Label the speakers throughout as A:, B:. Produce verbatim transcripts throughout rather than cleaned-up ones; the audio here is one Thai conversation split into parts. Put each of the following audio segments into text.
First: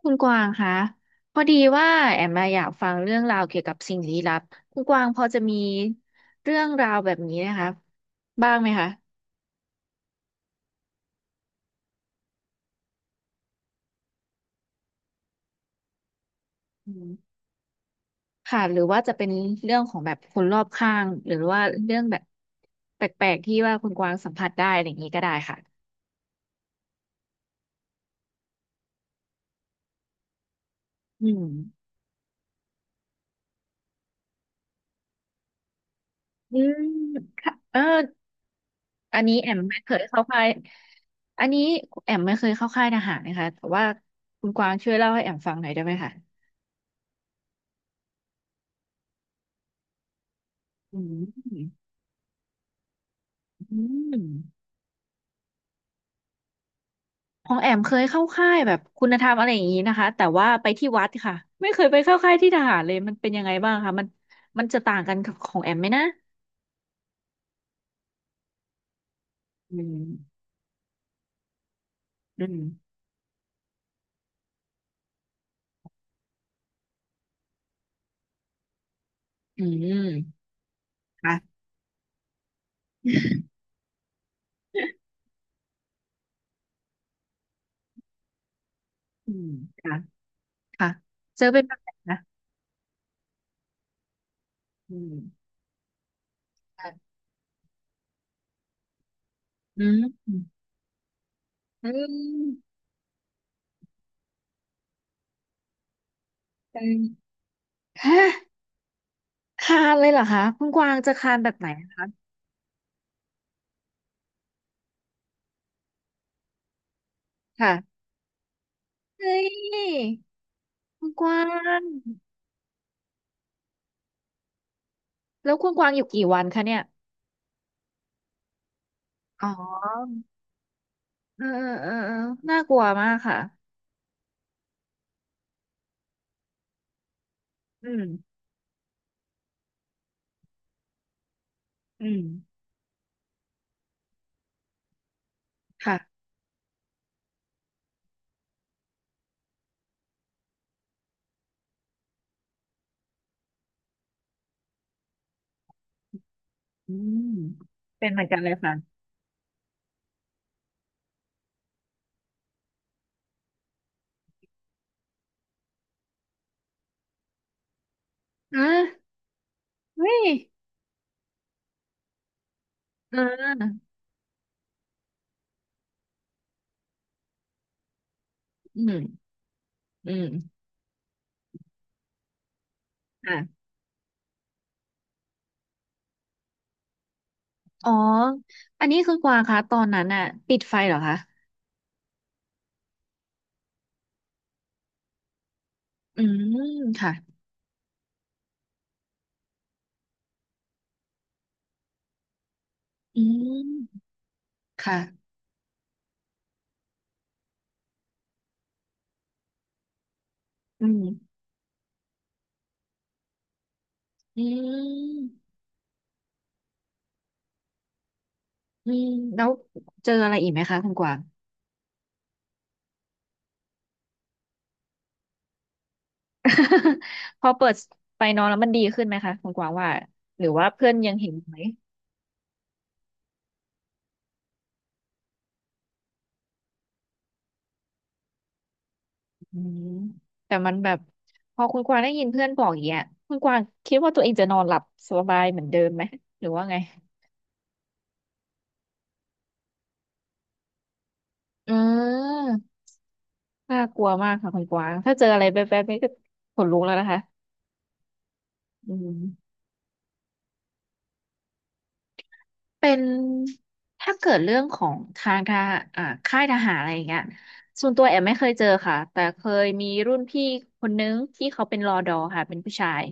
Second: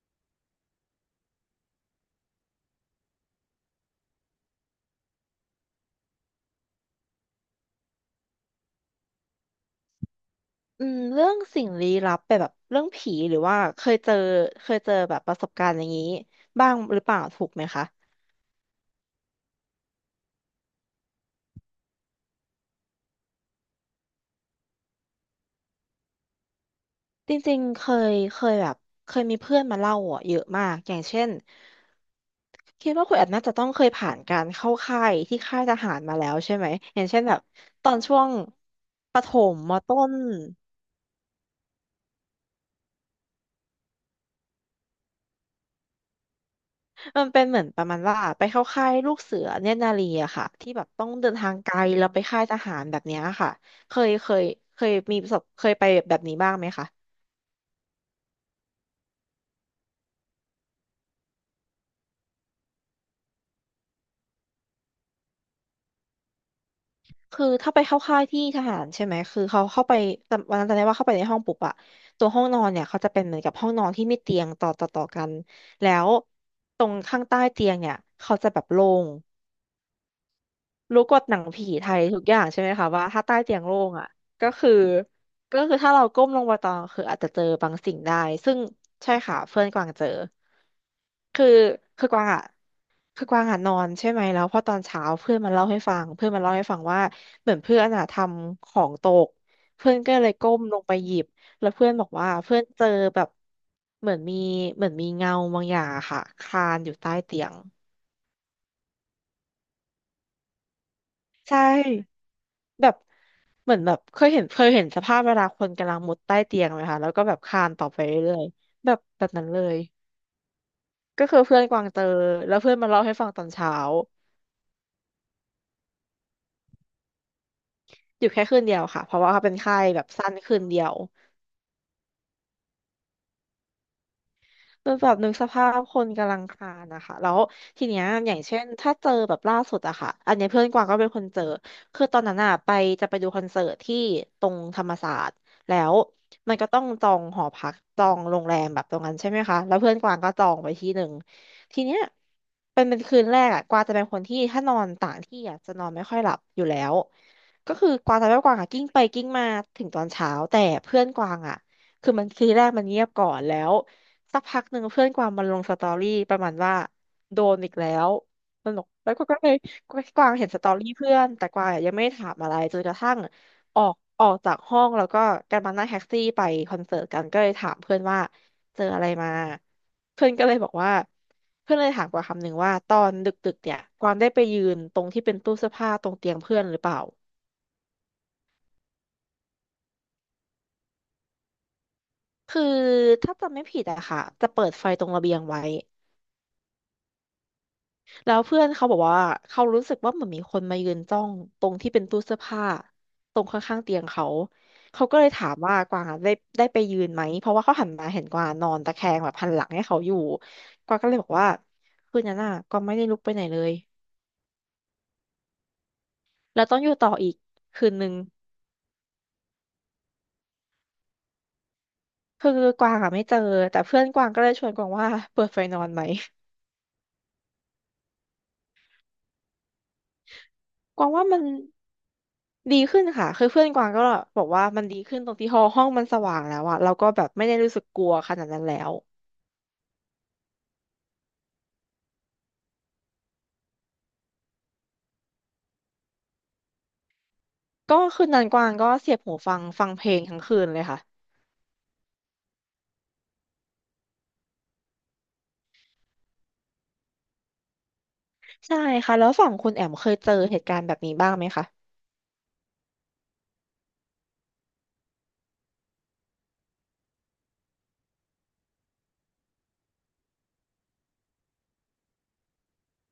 A: คุณกวางคะพอดีว่าแอมมาอยากฟังเรื่องราวเกี่ยวกับสิ่งลี้ลับคุณกวางพอจะมีเรื่องราวแบบนี้นะคะบ้างไหมคะ
B: อืมเรื่องสิ่งลี้ลับแบบแบบเรื่องผีหรือว่าเคยเจอเคยเจอแบบประสบการณ์อย่างนี้บ้าง
A: อื
B: หรือเป
A: ม
B: ล่าถูกไหมคะ
A: ค่ะหรือว่าจะเป็นเรื่องของแบบคนรอบข้างหรือว่าเรื่องแบบแปลกๆที่ว่าคุณกวางสัมผัสได้อะไรอย่างนี้ก็ได้ค่ะ
B: จริงๆเคยเคยแบบเคยมีเพื่อนมาเล่าอ่ะเยอะมากอย่างเช่
A: อื
B: น
A: ม
B: คิดว่าคุณแอดน่าจะต้องเคยผ่านการเข้าค่ายที่ค่ายทหารมาแล้วใช่
A: อื
B: ไหม
A: ม
B: อย่างเช่นแบบ
A: ค่ะเออ
B: ตอนช่วงป
A: อัน
B: ระถ
A: นี้แอ
B: ม
A: ม
B: ม
A: ไม่เค
B: ต้
A: ย
B: น
A: เข้าค่ายอันนี้แอมไม่เคยเข้าค่ายทหารนะคะแต่ว่าคุณกวางช่วยเล่าให้แอมฟังหน่อยได้ไหมคะ
B: มันเป็นเหมือนประมาณว่าไปเข้าค่ายลูกเสือเนตรนารีอะค่ะที่แบบ
A: อื
B: ต้องเดินทางไกล
A: ม
B: แล้วไปค่ายทหารแบบเนี้ยค่ะ
A: อื
B: เคย
A: ม
B: เคยเคยมีประสบเคยไปแบบนี้บ้างไหมคะ
A: ของแอมเคยเข้าค่ายแบบคุณธรรมอะไรอย่างนี้นะคะแต่ว่าไปที่วัดค่ะไม่เคยไปเข้าค่ายที่ทหารเลยมันเป็นยังไงบ้างคะมันมันจะต่างกันกับของแอมไหมนะ
B: คือถ้าไปเข้าค่ายที่ทหารใช่ไหมคือเขา
A: อื
B: เข้าไป
A: ม
B: จำวันนั้นจำได้ว่าเข้าไปในห้องปุ๊บอะตัวห้อ
A: อื
B: งนอนเนี่ย
A: ม
B: เขาจะเป็นเหมือนกับห้องนอนที่มีเตียงต่อต่อต่อกันแล้วตรงข้างใต้เตียงเนี่ยเขาจะแบบโล่ง
A: อืม
B: รู้กฎหนัง
A: ค่ะ
B: ผีไทยทุกอย่างใช่ไหมคะว่าถ้าใต้เตียงโล่งอ่ะก็คือก็คือถ้าเราก้มลงไปตอนคืออาจจะเจอบางสิ่งได้ซึ่งใช่
A: อื
B: ค่ะ
A: ม
B: เพื่อนกวาง
A: ค่ะ
B: เจอ
A: ค่ะเจ
B: คื
A: อ
B: อ
A: เป็นแบบไหน
B: คือก
A: นะ
B: วางอ่ะคือกวางอ่ะนอนใช่ไหมแล้วพอตอน
A: อื
B: เช้า
A: ม
B: เพื่อนมาเล่าให้ฟังเพื่อนมาเล่าให้ฟังว่า
A: ค่ะ
B: เหมือนเพื่อนอ่ะทำของตก
A: อื
B: เพื่อน
A: ม
B: ก็เล
A: อื
B: ย
A: ม
B: ก้มลงไปหยิบแล้ว
A: อ
B: เพื่อนบอกว่าเพื่
A: ื
B: อนเจอแบบเหมือนมีเหมือนมีเงาบางอย่างอะค่ะคลานอยู่ใต้
A: ม
B: เตียง
A: ฮะคานเลยเหรอคะคุณกวางจะคานแบบ
B: ใช่
A: ไหนนะคะ
B: แบบ เหมือนแบบเคยเห็นเคยเห็นสภาพเวลาคนกำลังมุดใต้เตียงไหมคะแล้วก็แบบคลานต่อไป
A: ค่ะ
B: เรื่อยๆแบบแบบ
A: เฮ้
B: นั้นเลย
A: ยคุณก
B: ก็คื
A: วา
B: อเพื่อนก
A: ง
B: วางเจอแล้วเพื่อนมาเล่าให้ฟังตอนเช้า
A: แล้วคุณกวางอยู่กี่วันคะเนี่ย
B: อยู่แค่คืนเดียวค่ะเพราะว่าเขา
A: อ๋
B: เป็นไข้แบบ
A: อ
B: สั้นคืนเดียว
A: เออเออเออน่ากลัวมากค่ะ
B: คืนแบบนึกสภาพคนกำลังคลานนะคะแล้วที
A: อื
B: เนี้
A: ม
B: ยอย่างเช่นถ้าเจอแบบล่าสุดอะค่ะอันเนี้ยเพื่อนกวางก็เป็นคนเจอคื
A: อื
B: อตอ
A: ม
B: นนั้นอะไปจะไปดูคอนเสิร์ตที่ตรงธรรมศาสตร์แล้ว
A: ค่ะ
B: มันก็ต้องจองหอพักจองโรงแรมแบบตรงนั้นใช่ไหมคะแล้วเพื่อนกวางก็จองไปที่หนึ่งทีเนี้ยเป็นเป็นคืนแรกอะกวางจะเป็นคนที่ถ้านอนต่างที่อะจะนอนไม่ค่อยหลับอยู่แล้
A: อื
B: ว
A: ม
B: ก็คือ
A: เป็
B: ก
A: น
B: วา
A: เห
B: ง
A: มือ
B: จะ
A: นกั
B: ไม่
A: นเล
B: ก
A: ย
B: วางอะ
A: ค่ะ
B: กิ้งไปกิ้งมาถึงตอนเช้าแต่เพื่อนกวางอะคือมันคืนแรกมันเงียบก่อนแล้ว สักพักหนึ่งเพื่อนกวางมันลงสตอรี่ประมาณว่าโดนอีกแล้ว
A: อ่
B: มันบอก
A: ะ
B: แล้วก็ก็เลย
A: เฮ้
B: ก
A: ย
B: วางเห็นสตอรี่เพื่อนแต่กวางอะยังไม่ได้ถามอะไรจนกระ
A: เ
B: ทั่งอ
A: ออ
B: อกออกจากห้องแล้วก็กันมานั่งแท็กซี่ไปคอนเสิร์ตกันก็เลยถามเพื่อนว่าเจ
A: อื
B: ออะ
A: ม
B: ไรมา
A: อืม
B: เพื่อนก็เลยบอกว่าเพื่อนเลยถามกวางคำหนึ่งว่าตอนดึก
A: ค่ะ
B: ๆเนี่ยกวางได้ไปยืนตรงที่เป็นตู้เสื้อผ้าตรงเตียงเพื่อนหรือเปล่า
A: อ๋ออันนี้คือกวางคะตอนนั้นน่ะปิดไฟเหรอคะ
B: คือถ้าจำไม่ผิดอะค่ะจะเปิดไฟตรงระเบียงไว้
A: อืมค่ะ
B: แล้วเพื่อนเขาบอกว่าเขารู้สึกว่าเหมือนมีคนมายืนจ้องตรงที่เป็นตู้เสื้อผ้า
A: อื
B: ตรงข้างๆเตี
A: ม
B: ยงเขาเขาก็เลย
A: ค่ะ
B: ถามว่ากวางอะได้ได้ไปยืนไหมเพราะว่าเขาหันมาเห็นกวางนอนตะแคงแบบหันหลังให้เขาอยู่
A: อื
B: กวาง
A: ม
B: ก็เลยบอกว่าคืนนั้นน่ะกวางไม่ได้ลุกไปไหนเลย
A: อืม
B: แล้วต้องอยู่ต่ออีกคืนนึง
A: อืมแล้วเจออะไรอีกไหมคะคุณกวาง
B: คือกวางอ่ะไม่เจอแต่เพื่อนกวางก็เลยชวนกวางว่าเปิดไฟนอนไหม
A: พอเปิดไฟนอนแล้วมันดีขึ้นไหมคะคุณกวางว่าหรือว่าเพื่อน
B: กวา
A: ยั
B: ง
A: ง
B: ว่า
A: เห็น
B: มัน
A: ไหม
B: ดีขึ้นค่ะคือเพื่อนกวางก็บอกว่ามันดีขึ้นตรงที่ห้องห้องมันสว่างแล้วอะเราก็แบบไม่ได้รู้สึกกลัวขนาดนั้นแล้ว
A: อืมแต่มันแบบพอคุณกวางได้ยินเพื่อนบอกอย่างเงี้ยคุณกวางคิดว่าตัวเองจะนอนหลับสบายเหมือนเดิมไหมหรือว่าไง
B: ก็คืนนั้นกวางก็เสียบหูฟังฟังเพลงทั้งคืนเลยค่ะ
A: อืมน่ากลัวมากค่ะคุณกวางถ้าเจออะไรแบบๆนี้ก็ขนลุกแล้วนะคะ
B: ใช่
A: อื
B: ค่ะ
A: ม
B: แล้วฝั่งคุณแอมเคยเจอเหตุการณ์แบบนี้บ้างไหมคะ
A: เป็นถ้าเกิดเรื่องของทางทหารอ่าค่ายทหารอะไรอย่างเงี้ยส่วนตัวแอมไม่เคยเจอค่ะแต่เคยมีรุ่นพี่คนนึงที่เขาเป็นรอดอค่ะเป็นผู้ชาย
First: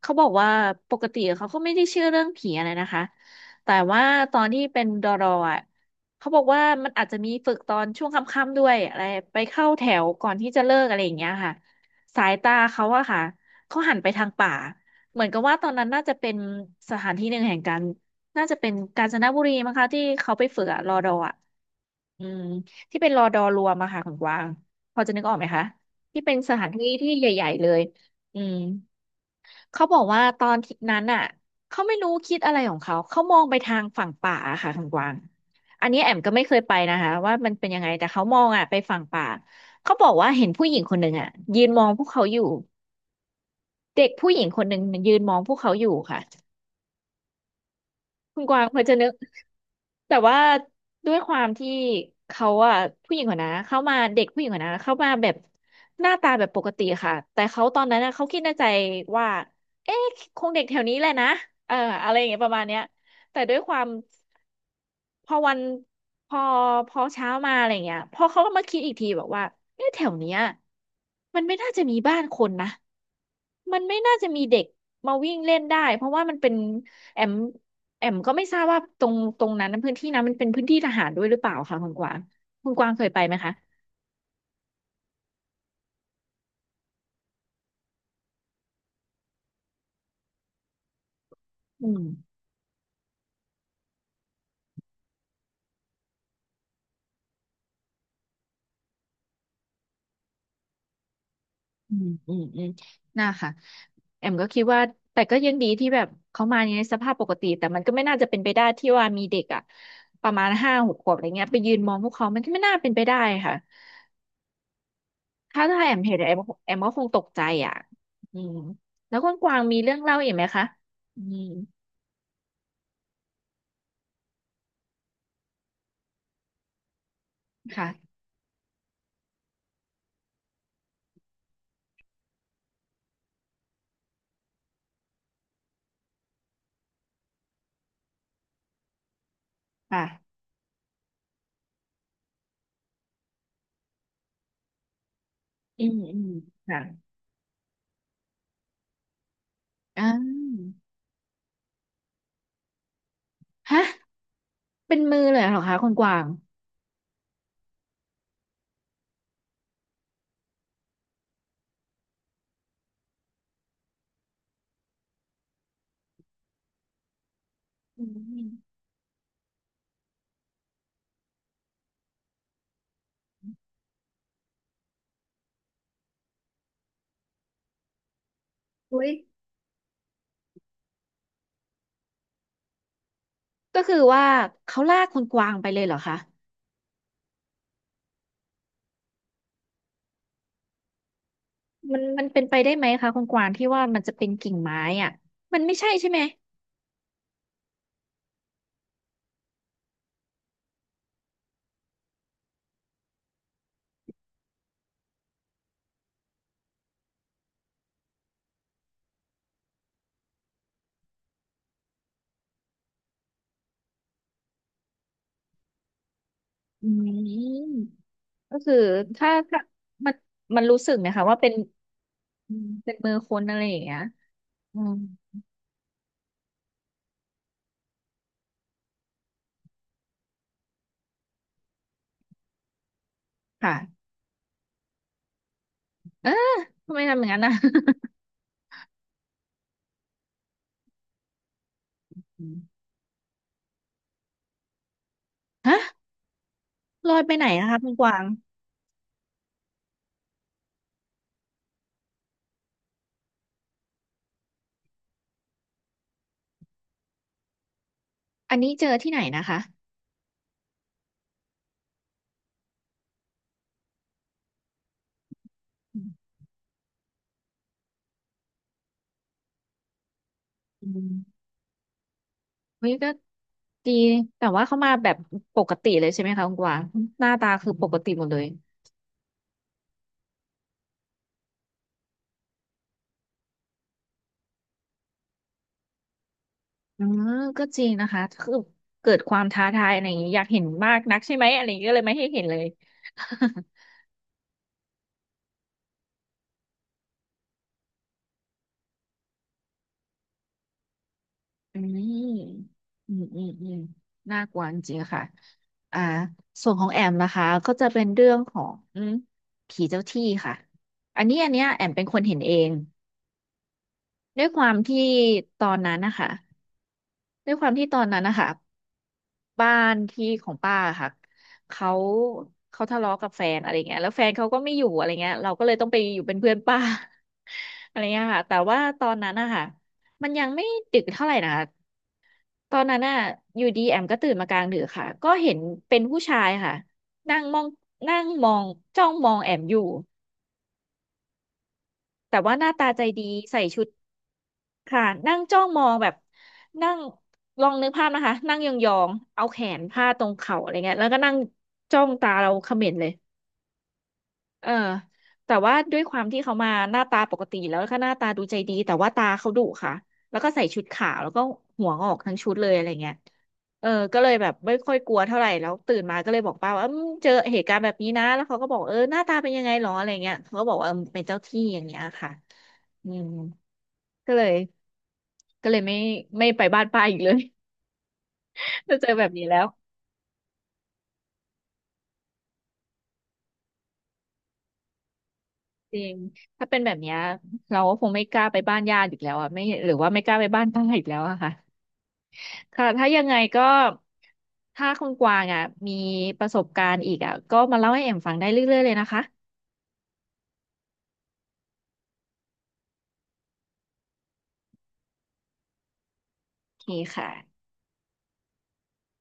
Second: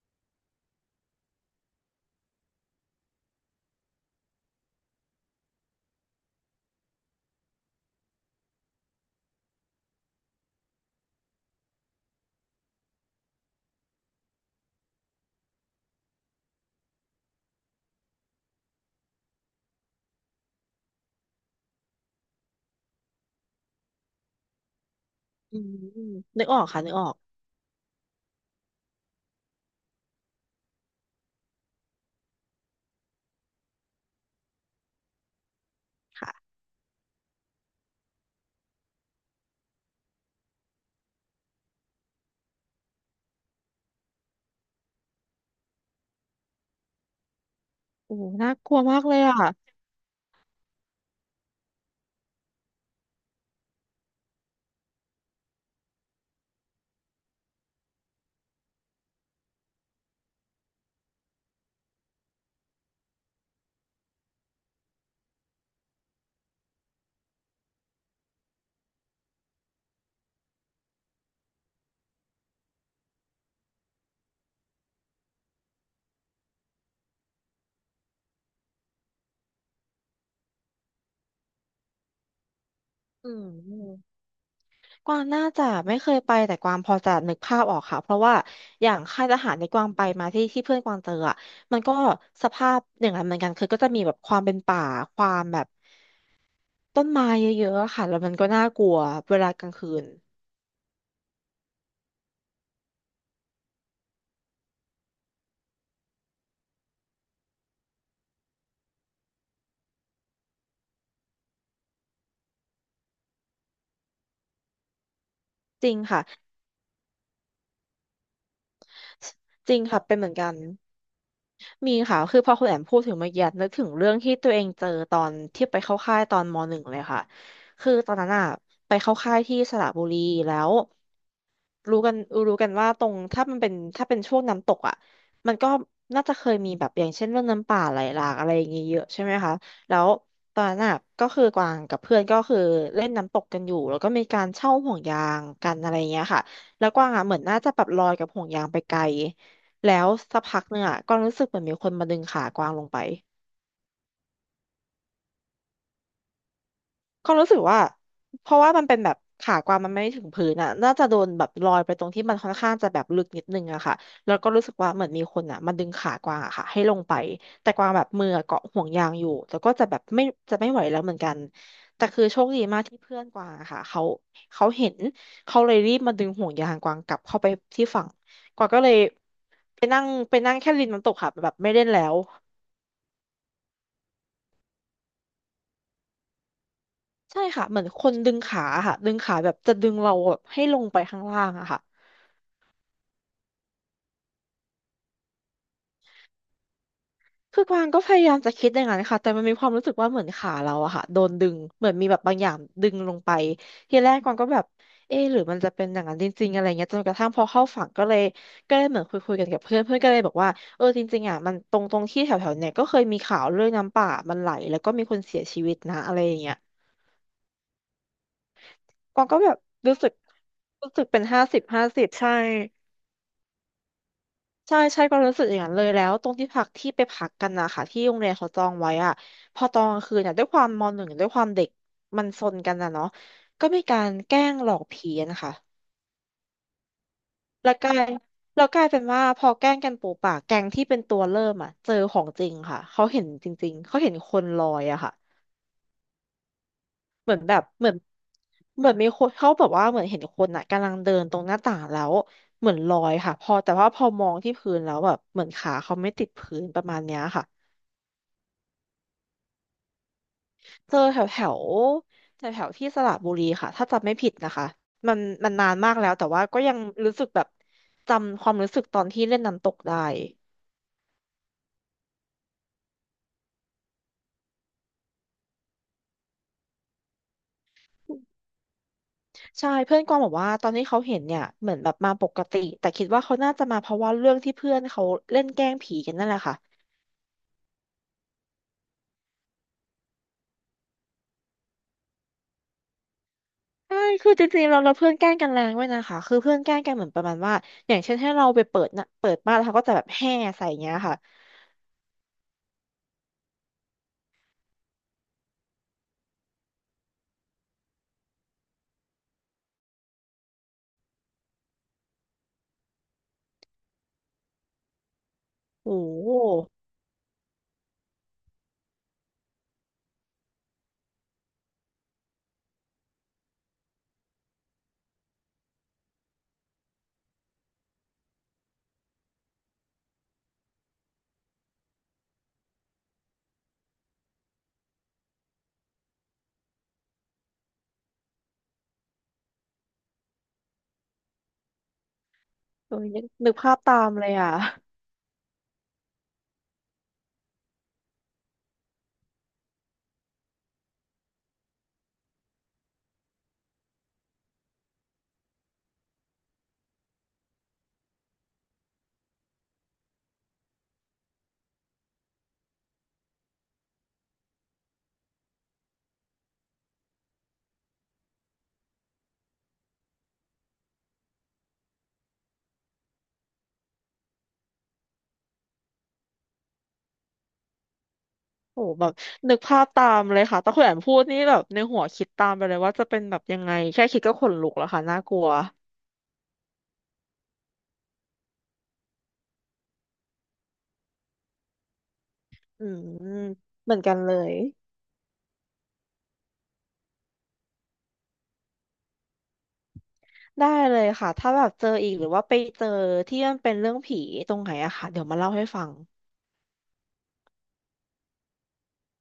A: เขาบอกว่าปกติเขาก็ไม่ได้เชื่อเรื่องผีอะไรนะคะแต่ว่าตอนที่เป็นดอรออ่ะเขาบอกว่ามันอาจจะมีฝึกตอนช่วงค่ำๆด้วยอะไรไปเข้าแถวก่อนที่จะเลิกอะไรอย่างเงี้ยค่ะสายตาเขาอะค่ะเขาหันไปทางป่าเหมือนกับว่าตอนนั้นน่าจะเป็นสถานที่หนึ่งแห่งการ น่าจะเป็นกาญจนบุรีมั้งคะที่เขาไปฝึกอะรอดออะอืมที่เป็นรอดอรวมอะค่ะของกวางพอจะนึกออกไหม
B: อื
A: คะ
B: ม
A: ที่เป็น
B: นึก
A: ส
B: ออ
A: ถา
B: ก
A: น
B: ค่ะ
A: ที่
B: นึกออ
A: ที่
B: ก
A: ใหญ่ๆเลยอืมเขาบอกว่าตอนที่นั้นอะเขาไม่รู้คิดอะไรของเขาเขามองไปทางฝั่งป่าอะค่ะของกวางอันนี้แอมก็ไม่
B: ค่ะ
A: เคยไปนะคะว่ามันเป็นยังไงแต่เขามองอะไปฝั่งป่าเขาบอกว่าเห็นผู้หญิงคนหนึ่งอะยืนมองพวกเขาอยู่เด็กผู้หญิงคนหนึ่งยืนมองพวกเขาอยู่ค่ะ
B: โอ้
A: คุณ
B: น่า
A: กวาง
B: กลั
A: พ
B: ว
A: อจะ
B: มาก
A: นึก
B: เลยอ่ะ
A: แต่ว่าด้วยความที่เขาอะผู้หญิงคนนะเข้ามาเด็กผู้หญิงคนนะเข้ามาแบบหน้าตาแบบปกติค่ะแต่เขาตอนนั้นนะเขาคิดในใจว่าเอ๊ะคงเด็กแถวนี้แหละนะเอออะไรอย่างเงี้ยประมาณเนี้ยแต่ด้วยความ พอวันพอพอเช้ามาอะไรเงี้ยพอเขาก็มาคิดอีกทีบอกว่าเอ๊ะแถวเนี้ยมันไม่น่าจะมีบ้านคนนะมันไม่น่าจะมีเด็กมาวิ่งเล่นได้เพราะว่ามันเป็นแอมแอมก็ไม่ทราบว่าตรงตรงนั้นพื้นที่นั้นมันเป็นพื้นที่ทหารด้วยหรือเปล่าคะคุณกวางคุณกวางเคยไป
B: อื
A: ไหมคะ
B: มกวางน่าจะไม่เคยไปแต่กวางพอจะนึกภาพออกค่ะเพราะว่าอย่างค่ายทหารในกวางไปมาที่ที่เพื่อนกวางเจออ่ะมัน
A: อื
B: ก็
A: ม
B: สภาพอย่างนั้นเหมือนกันคือก็จะมีแบบความเป็นป่าความแบบต้นไม้เยอะๆอะค่ะแล้วมันก็น่ากลัวเวลากลางคืน
A: อืมอืมอืม น่าค่ะแอมก็คิดว่าแต่ก็ยังดีที่แบบเขามาในสภาพปกติแต่มันก็ไม่น่าจะเป็นไปได้ที่ว่ามีเด็กอ่ะประมาณห้าหกขวบอะไรเงี้ยไปยืนมองพวกเขามันก็ไม่น่าเป็นไปได้ค่ะถ้าถ้า
B: จ
A: แอ
B: ริง
A: มเห็น
B: ค่ะ
A: แอมแอมก็คงตกใจอ่ะอืมแล้วคุณกวาง
B: จ
A: มี
B: ริง
A: เรื่อง
B: ค่ะเป็
A: เล่า
B: นเห
A: อี
B: มือ
A: ก
B: น
A: ไหม
B: กัน
A: คะอืม
B: มีค่ะคือพอคุณแอมพูดถึงเมื่อกี้นึกถึงเรื่องที่ตัวเองเจอตอนที่ไปเข้าค่ายตอนมหนึ่งเลยค่ะ คือตอ
A: ค่ะ
B: นนั้นอะไปเข้าค่ายที่สระบุรีแล้ว รู้กันรู้กันว่าตรงถ้ามันเป็นถ้าเป็นช่วงน้ำตกอ่ะมันก็น่าจะเคยมีแบบอย่างเช่นเรื่องน้ำป่าไหลหลากอะไรอย่างเงี้ยเยอะใช่ไหมคะแล้ว
A: ค่ะ
B: ตอนนั้นอะก็คือกวางกับเพื่อนก็คือเล่นน้ำตกกันอยู่แล้วก็มีการเช่าห่วงยางกัน
A: อื
B: อะไร
A: มอื
B: เงี้ย
A: ม
B: ค่ะ
A: ค่ะ
B: แล้วกวางอ่ะเหมือนน่าจะแบบลอยกับห่วงยางไปไกลแล้
A: อ่
B: วสักพักห
A: า
B: นึ่งอ่ะกวางรู้สึกเหมือนมีคนมาดึงขากวางลงไป
A: ฮะเป็นมือเลยเหรอคะคุณกวาง
B: ความรู้สึกว่าเพราะว่ามันเป็นแบบขากวางมันไม่ถึงพื้นอ่ะน่าจะโดนแบบลอยไปตรงที่มันค่อนข้างจะแบบลึกนิดนึงอะค่ะแล้วก็รู้สึกว่าเหมือนมีคนอ่ะมาดึงขากวางอะค่ะให้ลงไปแต่กวางแบ
A: อื
B: บมืออะ
A: ม
B: เกาะห่วงยางอยู่แต่ก็จะแบบไม่จะไม่ไหวแล้วเหมือนกันที่เพื่อนกวางอะค่ะเขาเขาเห็นเขาเลยรีบมาดึงห่วงยางกวางกลับเข้าไปที่ฝั่งกวางก็เลย
A: อุ้ย
B: ไปนั่งไปนั่งแค่ริมน้ำตกค่ะแบบไม่เล่นแล้ว
A: ก็คือว่าเขาลากคุณกวางไปเลยเหรอคะ
B: ใช่ค่ะเหมือนคนดึงขาค่ะดึงขาแบบจะดึงเราแบบให้ลงไปข้างล่างอะค่ะ
A: มันมันเป็นไปได้ไหมคะคุณกวางที่ว่ามันจะเป็นกิ่งไม้อ่ะมันไม่ใช่ใช่ไหม
B: คือกวางก็พยายามจะคิดอย่างนั้นค่ะแต่มันมีความรู้สึกว่าเหมือนขาเราอะค่ะโดนดึงเหมือนมีแบบบางอย่างดึงลงไปทีแรกกวางก็แบบเอ๊ะหรือมันจะเป็นอย่างนั้นจริงๆอะไรเงี้ยจนกระทั่งพอเข้าฝั่งก็เลยก็เลยเหมือนคุยคุยกันกับเพื่อนเพื่อนก็เลยบอกว่าเออจริงๆอะมันตรงตรงที่แถวๆเนี่ยก็เคยมีข่าวเรื่องน้ำป่ามันไหลแล้วก็มีคนเสียชีวิตนะอะไรอย่างเงี้ย
A: อืมก็คือ
B: กวาง
A: ถ้า
B: ก็แบบ
A: ถ้า
B: รู้สึ
A: มั
B: ก
A: นมันรู้สึ
B: รู้
A: ก
B: สึก
A: นะ
B: เป็น
A: คะว่า
B: ห้า
A: เป็น
B: สิบห้าสิบใช่
A: อืมเป็นมือคนอะไรอย่างเงี้ย
B: ใช่
A: อืม
B: ใช่ก็รู้สึกอย่างนั้นเลยแล้วตรงที่พักที่ไปพักกันนะคะที่โรงเรียนเขาจองไว้อะพอตอนกลางคืนเนี่ยด้วยความมอหนึ่งด้วยความเด็กมันซนกันนะเนาะก็มีกา
A: ค่ะ
B: รแกล้งหลอกผีอะนะคะ
A: เออทำไมทำอย่างนั้นนะ
B: แล้วกลายแล้วกลายเป็นว่าพอแกล้งกันปูป่าแก๊งที่เป็นตัวเริ่มอ่ะเจอขอ งจ
A: อื
B: ริง
A: ม
B: ค่ะเขาเห็นจริงๆเขาเห็นคนลอยอะค่ะ
A: ฮะลอย
B: เห
A: ไป
B: มือน
A: ไหน
B: แบบ
A: นะคะ
B: เห
A: คุ
B: มือ
A: ณ
B: น
A: กวาง
B: เหมือนมีคนเขาแบบว่าเหมือนเห็นคนอ่ะกำลังเดินตรงหน้าต่างแล้วเหมือนลอยค่ะพอแต่ว่าพอมองที่พื้นแล้วแบบเหมือนขาเขาไม่ติดพื้นประมาณเนี้ยค่ะ
A: อันนี้เจอที่ไหนนะคะ
B: เจอแถวแถวแถวแถวที่สระบุรีค่ะถ้าจำไม่ผิดนะคะมันมันนานมาก
A: อื
B: แล้ว
A: ม
B: แต่ว่าก็ยังรู้สึกแบบจำความรู้สึกตอนที่เล่นน้ำตกได้
A: อืมเฮ้ยก็ดีแต่ว่าเขามาแบบปกติเลยใช่ไหมคะคุณกวางหน้าตาคือปกติหมดเลย
B: ใช่เพื่อนกวางบอกว่าตอนที่เขาเห็นเนี่ยเหมือนแบบมาปกติแต่คิดว่าเขาน่าจะมาเพราะว่าเรื่องที่เพื่อนเขาเล่นแกล้งผีกันนั่นแหละค่ะ
A: อืมก็จริงนะคะคือเกิดความท้าทายอะไรอย่างนี้อยากเห็นมากนักใช่ไหมอะไรอย่างนี้ก็เลยไม่ให้เห็นเลย
B: ใช่คือจริงๆเราเราเพื่อนแกล้งกันแรงด้วยนะคะคือเพื่อนแกล้งกันเหมือนประมาณว่าอย่างเช่นให้เราไปเปิดนะเปิดบ้านแล้วเขาก็จะแบบแห่ใส่อย่างเงี้ยค่ะ
A: อืมอืมอืมอืมน่ากลัวจริงๆค่ะอ่าส่วนของแอมนะคะก็จะเป็นเรื่องของผีเจ้าที่ค่ะอันนี้อันเนี้ยแอมเป็นคนเห็นเองด้วยความที่ตอนนั้น
B: โอ้
A: นะคะ
B: โห
A: ด้วยความที่ตอนนั้นนะคะ บ้านที่ของป้าค่ะเขาเขาทะเลาะกับแฟนอะไรเงี้ยแล้วแฟนเขาก็ไม่อยู่อะไรเงี้ยเราก็เลยต้องไปอยู่เป็นเพื่อนป้า อะไรเงี้ยค่ะแต่ว่าตอนนั้นอะค่ะมันยังไม่ดึกเท่าไหร่นะคะตอนนั้นอะอยู่ดีแอมก็ตื่นมากลางดึกค่ะก็เห็นเป็นผู้ชายค่ะนั่งมองนั่งมองจ้องมองแอมอยู่แต่ว่าหน้าตา
B: เออ
A: ใจ
B: นึก
A: ดี
B: นึก
A: ใส่
B: ภาพ
A: ชุด
B: ตามเลยอ่ะ
A: ค่ะนั่งจ้องมองแบบนั่งลองนึกภาพนะคะนั่งยองๆเอาแขนพาดตรงเข่าอะไรเงี้ยแล้วก็นั่งจ้องตาเราเขม็งเลยเออแต่ว่าด้วยความที่เขามาหน้าตาปกติแล้วก็หน้าตาดูใจดีแต่ว่าตาเขาดุค่ะแล้วก็ใส่ชุดขาวแล้วก็หัวงอกทั้งชุดเลยอะไรเงี้ยเออก็เลยแบบไม่ค่อยกลัวเท่าไหร่แล้วตื่นมาก็เลยบอกป้าว่าเอมเจอเหตุการณ์แบบนี้นะแล้วเขาก็บอกเออหน้าตาเป็นยังไงหรออะไรเงี้ยเขาก็บอกว่าเออเป็นเจ้าที่อย่างเงี้ยค่ะอืมก็เลย ก็เลยไม่ไม่ไปบ้านป้าอีกเลย
B: โห
A: ถ้า
B: แบ
A: เจอ
B: บ
A: แบบนี้
B: นึ
A: แล้
B: ก
A: ว
B: ภาพตามเลยค่ะตต่คุณแอมพูดนี่แบบในหัวคิดตามไปเลยว่าจะเป็นแบบยังไงแค่คิดก็ขนลุกแล้วค่ะน่ากลัว
A: จริงถ้าเป็นแบบเนี้ยเราก็คงไม่กล้าไปบ้านญาติอีกแล้วอะไม่หรือว่าไม่กล้าไปบ้านป้าอีกแล้วอะค่ะ
B: อื
A: ค่ะถ้ายัง
B: ม
A: ไงก็
B: เหมือนกันเลย
A: ถ้าคุณกวางอ่ะมีประสบการณ์อีกอ่ะก็มาเล่าให้เอ็มฟังได้เรื่อยๆเลยนะคะ
B: ได้เลยค่ะถ้าแบบเจออีกหรือว่าไปเจอที่มันเป็นเรื่องผีตรงไหนอะค่ะเดี๋ยวมาเล่าให้ฟัง
A: โอเคค่ะ